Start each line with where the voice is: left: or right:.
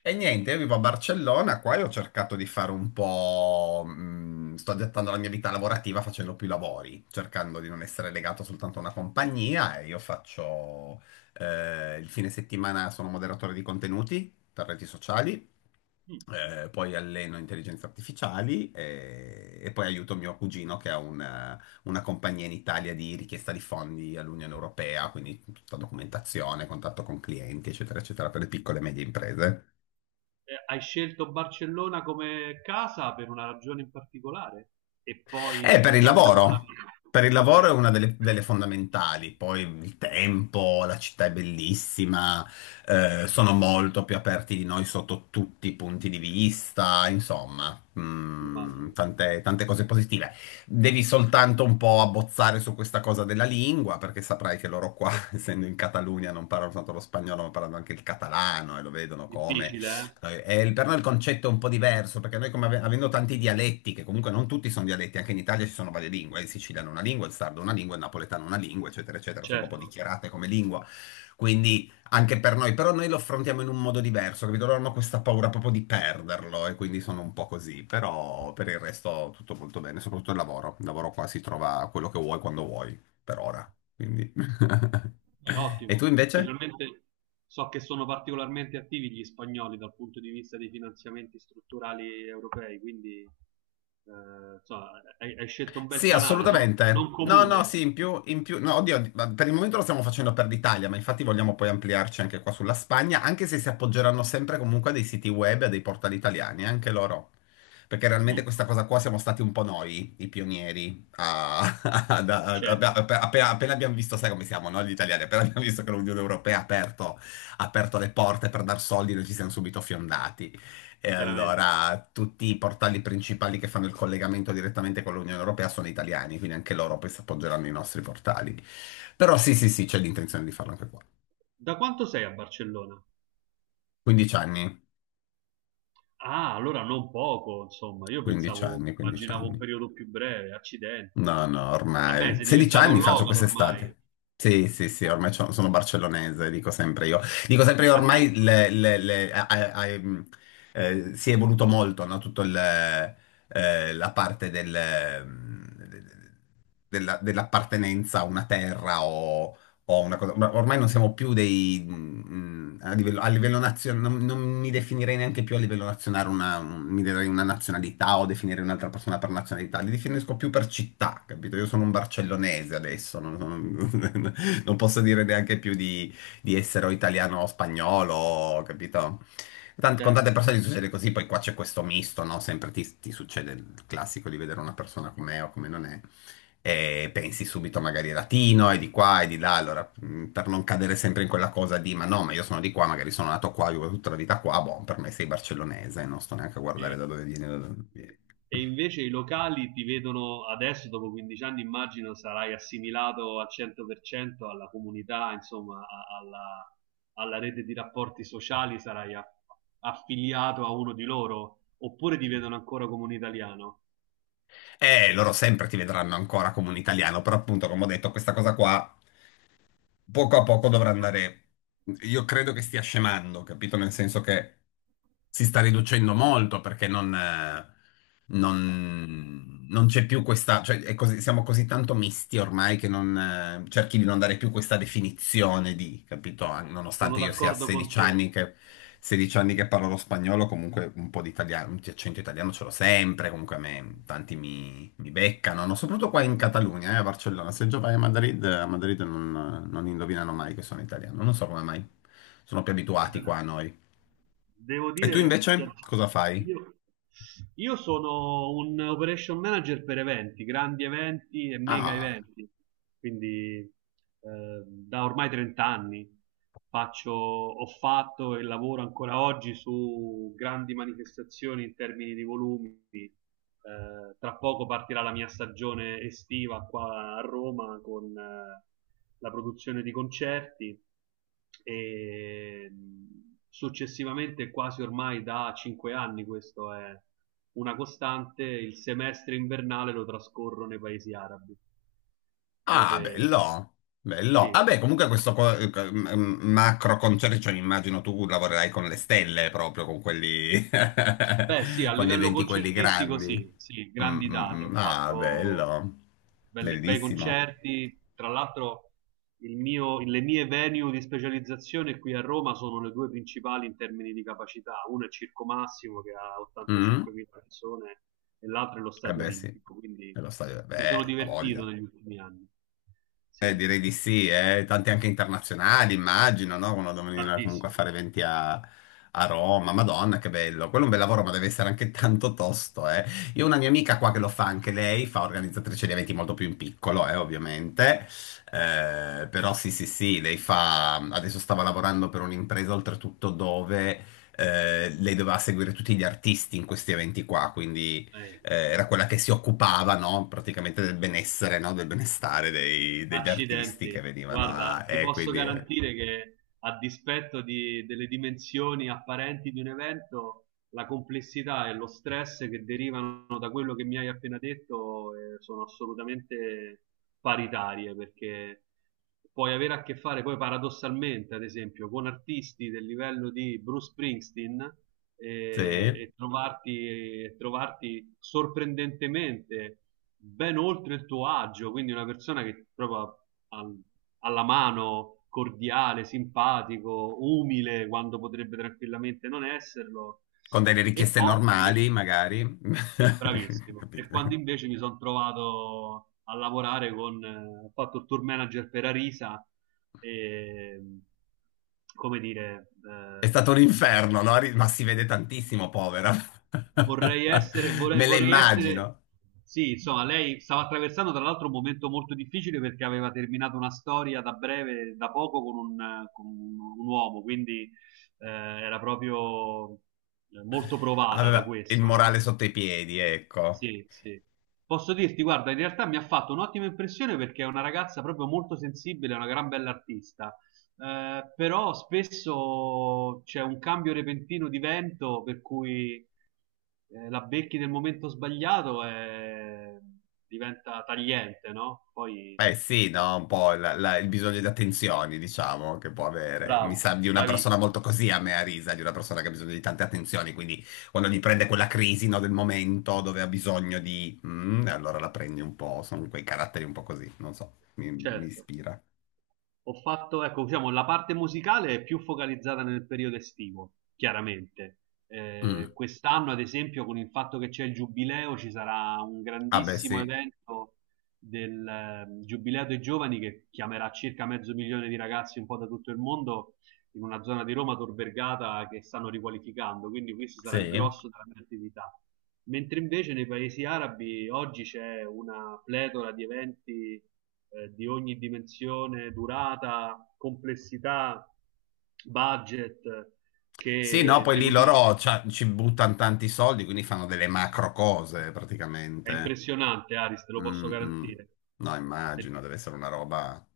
left: E niente, io vivo a Barcellona, qua e ho cercato di fare un po' sto adattando la mia vita lavorativa facendo più lavori, cercando di non essere legato soltanto a una compagnia e io faccio... il fine settimana sono moderatore di contenuti per reti sociali,
right: Mm.
left: poi alleno intelligenze artificiali e poi aiuto mio cugino che ha una compagnia in Italia di richiesta di fondi all'Unione Europea, quindi tutta documentazione, contatto con clienti, eccetera, eccetera, per le piccole e medie imprese.
right: Hai scelto Barcellona come casa per una ragione in particolare? E poi
left: Per
right: il
left: il
right: lavoro con la
left: lavoro.
right: vita.
left: Per il
right: Ok,
left: lavoro è una delle fondamentali. Poi il tempo, la città è bellissima, sono molto più aperti di noi sotto tutti i punti di vista, insomma, mm,
right: immagino.
left: tante cose positive. Devi soltanto un po' abbozzare su questa cosa della lingua, perché saprai che loro qua, essendo in Catalunia, non parlano soltanto lo spagnolo, ma parlano anche il catalano e lo vedono come
right: Difficile, eh?
left: per noi il concetto è un po' diverso, perché noi come avendo tanti dialetti, che comunque non tutti sono dialetti, anche in Italia ci sono varie lingue, il siciliano è una lingua, il sardo è una lingua, il napoletano è una lingua, eccetera, eccetera, sono proprio
right: Certo,
left: dichiarate come lingua, quindi anche per noi, però noi lo affrontiamo in un modo diverso, capito? Loro hanno questa paura proprio di perderlo e quindi sono un po' così, però per il resto tutto molto bene, soprattutto il lavoro qua si trova quello che vuoi quando vuoi, per ora, quindi...
right: è
left: E tu
right: ottimo.
left: invece?
right: Specialmente so che sono particolarmente attivi gli spagnoli dal punto di vista dei finanziamenti strutturali europei, quindi insomma, hai scelto un bel
left: Sì,
right: canale, non
left: assolutamente. No, no,
right: comune.
left: sì, in più, no, oddio, ma per il momento lo stiamo facendo per l'Italia, ma infatti vogliamo poi ampliarci anche qua sulla Spagna, anche se si appoggeranno sempre comunque a dei siti web e a dei portali italiani, anche loro. Perché realmente
right: Mm,
left: questa cosa qua siamo stati un po' noi, i pionieri, ad- a- a-
right: certo,
left: appena, appena abbiamo visto, sai come siamo, no, gli italiani, appena abbiamo visto che l'Unione Europea ha aperto le porte per dar soldi, noi ci siamo subito fiondati. E
right: chiaramente.
left: allora tutti i portali principali che fanno il collegamento direttamente con l'Unione Europea sono italiani, quindi anche loro poi si appoggeranno ai nostri portali. Però sì, sì, sì, c'è l'intenzione di farlo anche qua.
right: Da quanto sei a Barcellona?
left: 15 anni,
right: Ah, allora non poco, insomma, io
left: 15
right: pensavo,
left: anni, 15
right: immaginavo un
left: anni.
right: periodo più breve, accidenti.
left: No, no,
right: Vabbè,
left: ormai.
right: sei
left: 16
right: diventato un
left: anni faccio
right: local ormai.
left: quest'estate. Sì, sì, sì, sono barcellonese, dico sempre io. Dico sempre io, ormai si è evoluto molto, no? La parte dell'appartenenza a una terra o po' una cosa, ma ormai non siamo più dei, mm, mm, a livello nazionale, non, non mi definirei neanche più a livello nazionale una, mi darei una nazionalità o definire un'altra persona per nazionalità, li definisco più per città, capito? Io sono un barcellonese adesso, non posso dire neanche più di essere o italiano o spagnolo, capito? Con tante
right: Certo.
left: persone gli succede così, poi qua c'è questo misto, no? Sempre ti succede il classico di vedere una persona com'è o come non è e pensi subito magari latino e di qua e di là, allora per non cadere sempre in quella cosa di ma no, ma io sono di qua, magari sono nato qua, vivo tutta la vita qua, boh, per me sei barcellonese, non sto neanche a guardare
right: E,
left: da dove vieni, da dove vieni.
right: e invece i locali ti vedono adesso, dopo 15 anni, immagino sarai assimilato al 100% alla comunità, insomma, alla, alla rete di rapporti sociali, affiliato a uno di loro, oppure ti vedono ancora come un italiano.
left: Loro sempre ti vedranno ancora come un italiano, però appunto, come ho detto, questa cosa qua poco a poco dovrà andare, io credo che stia scemando, capito? Nel senso che si sta riducendo molto perché non c'è più questa, cioè è siamo così tanto misti ormai che non, cerchi di non dare più questa definizione di, capito?
right: Sono
left: Nonostante io sia a
right: d'accordo con
left: 16
right: te.
left: anni che, 16 anni che parlo lo spagnolo, comunque un po' di italiano, un accento italiano ce l'ho sempre, comunque a me tanti mi beccano, no? Soprattutto qua in Catalogna, a Barcellona. Se già vai a Madrid non, non indovinano mai che sono italiano, non so come mai. Sono più
right: Eh,
left: abituati qua a noi.
right: devo
left: E tu
right: dire,
left: invece cosa fai?
right: io, io sono un operation manager per eventi, grandi eventi e mega
left: Ah,
right: eventi, quindi eh, da ormai 30 anni faccio, ho fatto e lavoro ancora oggi su grandi manifestazioni in termini di volumi. Tra poco partirà la mia stagione estiva qua a Roma con la produzione di concerti e successivamente, quasi ormai da 5 anni, questo è una costante, il semestre invernale lo trascorro nei paesi arabi,
left: ah,
right: dove
left: bello, bello.
right: sì.
left: Vabbè, comunque questo macro concerto, cioè, immagino tu lavorerai con le stelle proprio, con quelli,
right: Beh, sì, a
left: con gli
right: livello
left: eventi quelli
right: concertistico sì,
left: grandi.
right: sì,
left: Mm,
right: grandi
left: mm,
right: date, ho
left: mm. Ah,
right: fatto
left: bello,
right: bei
left: bellissimo.
right: concerti, tra l'altro le mie venue di specializzazione qui a Roma sono le due principali in termini di capacità, una è Circo Massimo che ha
left: Mm?
right: 85.000 persone e l'altra è lo
left: Eh
right: Stadio
left: beh sì,
right: Olimpico, quindi
left: e lo stadio,
right: mi sono
left: beh, ha
right: divertito
left: voglia.
right: negli ultimi anni, sì,
left: Direi di sì, eh. Tanti anche internazionali, immagino, no? Quando devono venire comunque a
right: tantissimo.
left: fare eventi a Roma, Madonna, che bello. Quello è un bel lavoro, ma deve essere anche tanto tosto, eh. Io ho una mia amica qua che lo fa anche lei, fa organizzatrice di eventi molto più in piccolo, ovviamente. Però sì, sì, sì, lei fa... Adesso stava lavorando per un'impresa, oltretutto, dove... lei doveva seguire tutti gli artisti in questi eventi qua, quindi
right: Eh,
left: era quella che si occupava, no, praticamente del benessere, no, del benestare degli artisti che
right: Accidenti,
left: venivano
right: guarda,
left: a...
right: ti posso
left: Quindi,
right: garantire che a dispetto delle dimensioni apparenti di un evento, la complessità e lo stress che derivano da quello che mi hai appena detto, sono assolutamente paritarie, perché puoi avere a che fare poi paradossalmente, ad esempio, con artisti del livello di Bruce Springsteen eh,
left: sì,
right: e, trovarti, e trovarti sorprendentemente ben oltre il tuo agio, quindi una persona che proprio al- alla mano, cordiale, simpatico, umile, quando potrebbe tranquillamente non esserlo.
left: con delle
right: E
left: richieste
right: poi
left: normali,
right: invece
left: magari.
right: bravissimo. E
left: Capito?
right: quando invece mi sono trovato a lavorare con, ho fatto il tour manager per Arisa e, come dire,
left: È stato un inferno, no? Ma si vede tantissimo, povera. Me la
right: vorrei essere,
left: immagino.
right: sì, insomma, lei stava attraversando tra l'altro un momento molto difficile perché aveva terminato una storia da breve, da poco, un uomo, quindi era proprio molto provata da
left: Aveva il
right: questo,
left: morale
right: no?
left: sotto i piedi, ecco.
right: Sì, sì. Posso dirti, guarda, in realtà mi ha fatto un'ottima impressione perché è una ragazza proprio molto sensibile, è una gran bella artista. Però spesso c'è un cambio repentino di vento per cui la becchi nel momento sbagliato e diventa tagliente, no? Poi
left: Beh sì, no, un po' il bisogno di attenzioni, diciamo, che può avere. Mi
right: bravo,
left: sa di una persona molto
right: bravissimo,
left: così a me a risa, di una persona che ha bisogno di tante attenzioni, quindi quando gli prende quella crisi, no, del momento dove ha bisogno di... mm, allora la prendi un po', sono quei caratteri un po' così, non so, mi
right: certo.
left: ispira.
right: Ho fatto, ecco, diciamo, la parte musicale è più focalizzata nel periodo estivo, chiaramente.
left: Mm.
right: Quest'anno, ad esempio, con il fatto che c'è il giubileo, ci sarà un
left: Ah beh
right: grandissimo
left: sì,
right: evento del Giubileo dei Giovani che chiamerà circa mezzo milione di ragazzi un po' da tutto il mondo in una zona di Roma, Tor Vergata, che stanno riqualificando, quindi questo sarà il
left: sì.
right: grosso della mia attività. Mentre invece nei paesi arabi oggi c'è una pletora di eventi di ogni dimensione, durata, complessità, budget,
left: Sì, no,
right: che
left: poi lì
right: devo dire
left: ci buttano tanti soldi, quindi fanno delle
right: sì,
left: macro cose
right: è
left: praticamente.
right: impressionante, Aris, te lo posso
left: Mm, mm.
right: garantire.
left: No, immagino, deve essere una roba...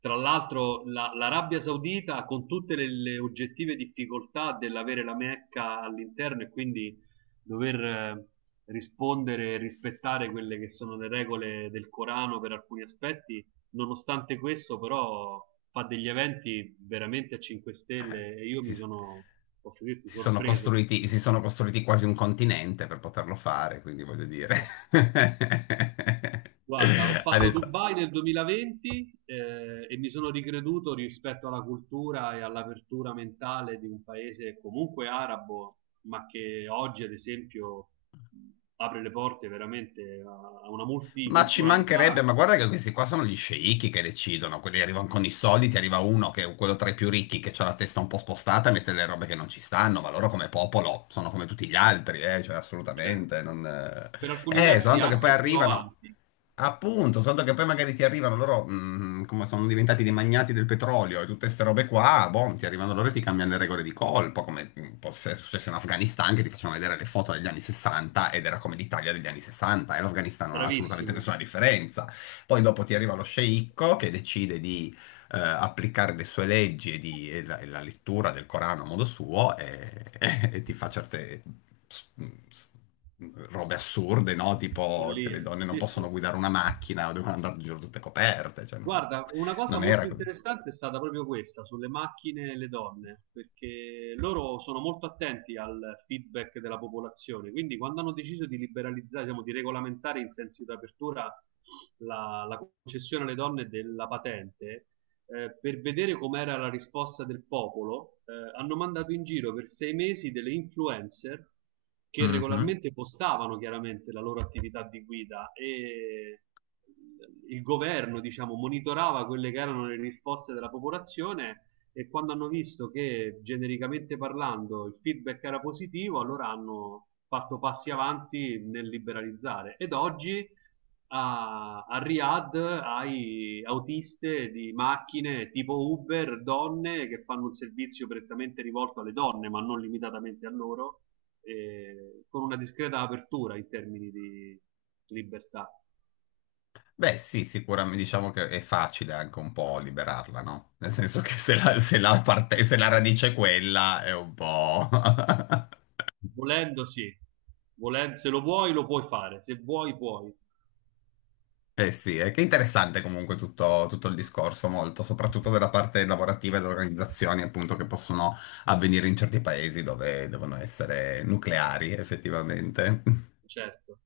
right: Tra l'altro l'Arabia Saudita con tutte le oggettive difficoltà dell'avere la Mecca all'interno e quindi dover rispondere e rispettare quelle che sono le regole del Corano per alcuni aspetti, nonostante questo però fa degli eventi veramente a 5
left: eh,
right: stelle e io
left: si,
right: mi sono, posso dirti, sorpreso.
left: si sono costruiti quasi un continente per poterlo fare, quindi voglio dire.
right: Dai. Guarda, ho fatto
left: Adesso.
right: Dubai nel 2020 e mi sono ricreduto rispetto alla cultura e all'apertura mentale di un paese comunque arabo, ma che oggi, ad esempio, apre le porte veramente a a una
left: Ma ci mancherebbe,
right: multiculturalità,
left: ma guarda che questi qua sono gli sceicchi che decidono, quelli arrivano con i soldi, ti arriva uno che è quello tra i più ricchi che ha la testa un po' spostata e mette le robe che non ci stanno, ma loro come popolo sono come tutti gli altri, cioè
right: cioè,
left: assolutamente, non...
right: per alcuni versi
left: soltanto che poi
right: anche più
left: arrivano,
right: avanti.
left: appunto, soltanto che poi magari ti arrivano loro, mm, come sono diventati dei magnati del petrolio e tutte queste robe qua, boh, ti arrivano loro e ti cambiano le regole di colpo, come mm, può essere successo in Afghanistan, che ti facevano vedere le foto degli anni 60 ed era come l'Italia degli anni 60 e l'Afghanistan non ha assolutamente
right: Bravissimo,
left: nessuna differenza. Poi dopo ti arriva lo sceicco che decide di applicare le sue leggi e la lettura del Corano a modo suo e, e ti fa certe s- s- robe assurde, no? Tipo che le
right: follia.
left: donne non
right: Sì,
left: possono
right: sì.
left: guidare una macchina o devono andare in giro tutte coperte, cioè non,
right: Guarda, una cosa
left: non era
right: molto
left: così.
right: interessante è stata proprio questa sulle macchine e le donne, perché loro sono molto attenti al feedback della popolazione, quindi quando hanno deciso di liberalizzare, diciamo, di regolamentare in senso di apertura la concessione alle donne della patente, per vedere com'era la risposta del popolo, hanno mandato in giro per 6 mesi delle influencer che
left: Mhm.
right: regolarmente postavano chiaramente la loro attività di guida e il governo, diciamo, monitorava quelle che erano le risposte della popolazione e quando hanno visto che genericamente parlando il feedback era positivo, allora hanno fatto passi avanti nel liberalizzare. Ed oggi a Riyadh hai autiste di macchine tipo Uber, donne che fanno un servizio prettamente rivolto alle donne, ma non limitatamente a loro, con una discreta apertura in termini di libertà.
left: Beh, sì, sicuramente diciamo che è facile anche un po' liberarla, no? Nel senso che se la se la radice è quella è un po'...
right: Volendo, sì, se lo vuoi, lo puoi fare, se vuoi, puoi,
left: Eh sì, è che è interessante comunque tutto, tutto il discorso, molto, soprattutto della parte lavorativa e delle organizzazioni appunto che possono avvenire in certi paesi dove devono essere nucleari effettivamente.
right: certo.